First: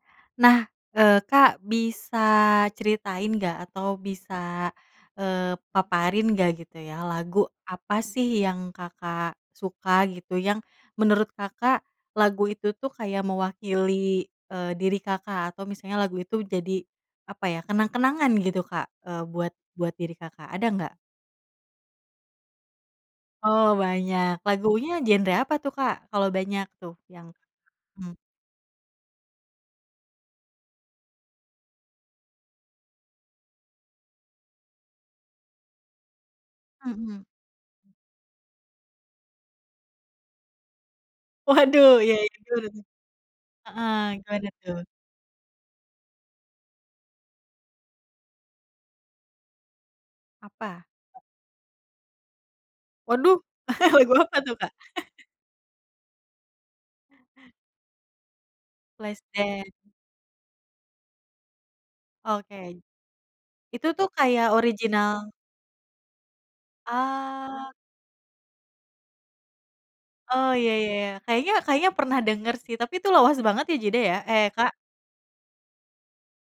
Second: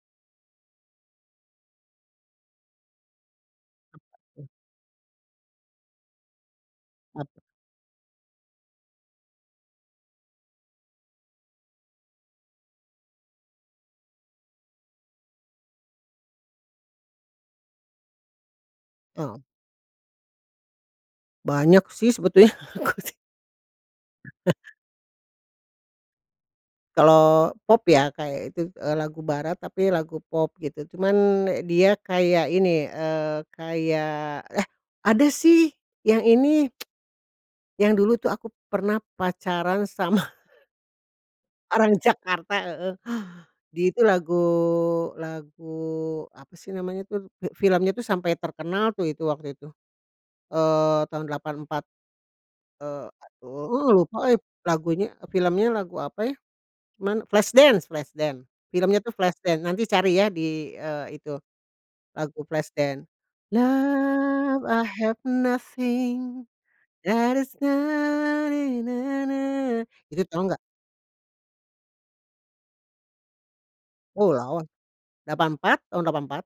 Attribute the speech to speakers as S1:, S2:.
S1: Nah, eee, Kak bisa ceritain nggak
S2: Apa
S1: atau
S2: tuh?
S1: bisa, eee, paparin nggak, gitu ya,
S2: Apa?
S1: lagu apa sih yang Kakak suka gitu, yang menurut Kakak lagu itu tuh kayak mewakili, eee, diri Kakak, atau misalnya lagu itu jadi, apa ya, kenang-kenangan gitu Kak, eee,
S2: Oh.
S1: buat buat diri Kakak, ada nggak?
S2: Banyak sih sebetulnya aku sih.
S1: Oh banyak, lagunya genre apa tuh Kak? Kalau banyak tuh, yang
S2: Kalau pop ya
S1: mhm.
S2: kayak itu, e lagu barat tapi lagu pop gitu, cuman dia kayak ini, eee, kayak eh ada sih, yang ini.
S1: Mhm.
S2: Yang dulu tuh aku pernah pacaran sama
S1: Waduh,
S2: orang
S1: iya iya,
S2: Jakarta
S1: betul betul.
S2: heeh, di
S1: Heeh,
S2: itu lagu
S1: gimana tuh?
S2: lagu, apa sih namanya tuh, fil filmnya tuh sampai terkenal tuh itu, waktu itu.
S1: Apa?
S2: Eee, tahun 84. Eee,
S1: Waduh,
S2: aduh
S1: lagu
S2: lupa euy
S1: apa tuh Kak?
S2: lagunya filmnya lagu apa ya. Cuman Flash Dance Flash Dance, filmnya tuh
S1: Flash
S2: Flash Dance,
S1: Dance.
S2: nanti cari ya, e di itu, lagu
S1: Oke.
S2: Flash Dance,
S1: Itu tuh kayak,
S2: "Love, i
S1: original
S2: have nothing and is
S1: Oh.
S2: not ni-na-na." Itu,
S1: Oh,
S2: tahu nggak?
S1: iya iya iya, kayaknya kayaknya pernah denger sih, tapi itu lawas banget ya, Jida, ya?
S2: Oh
S1: Eh,
S2: lawas,
S1: Kak.
S2: 84, tahun 84.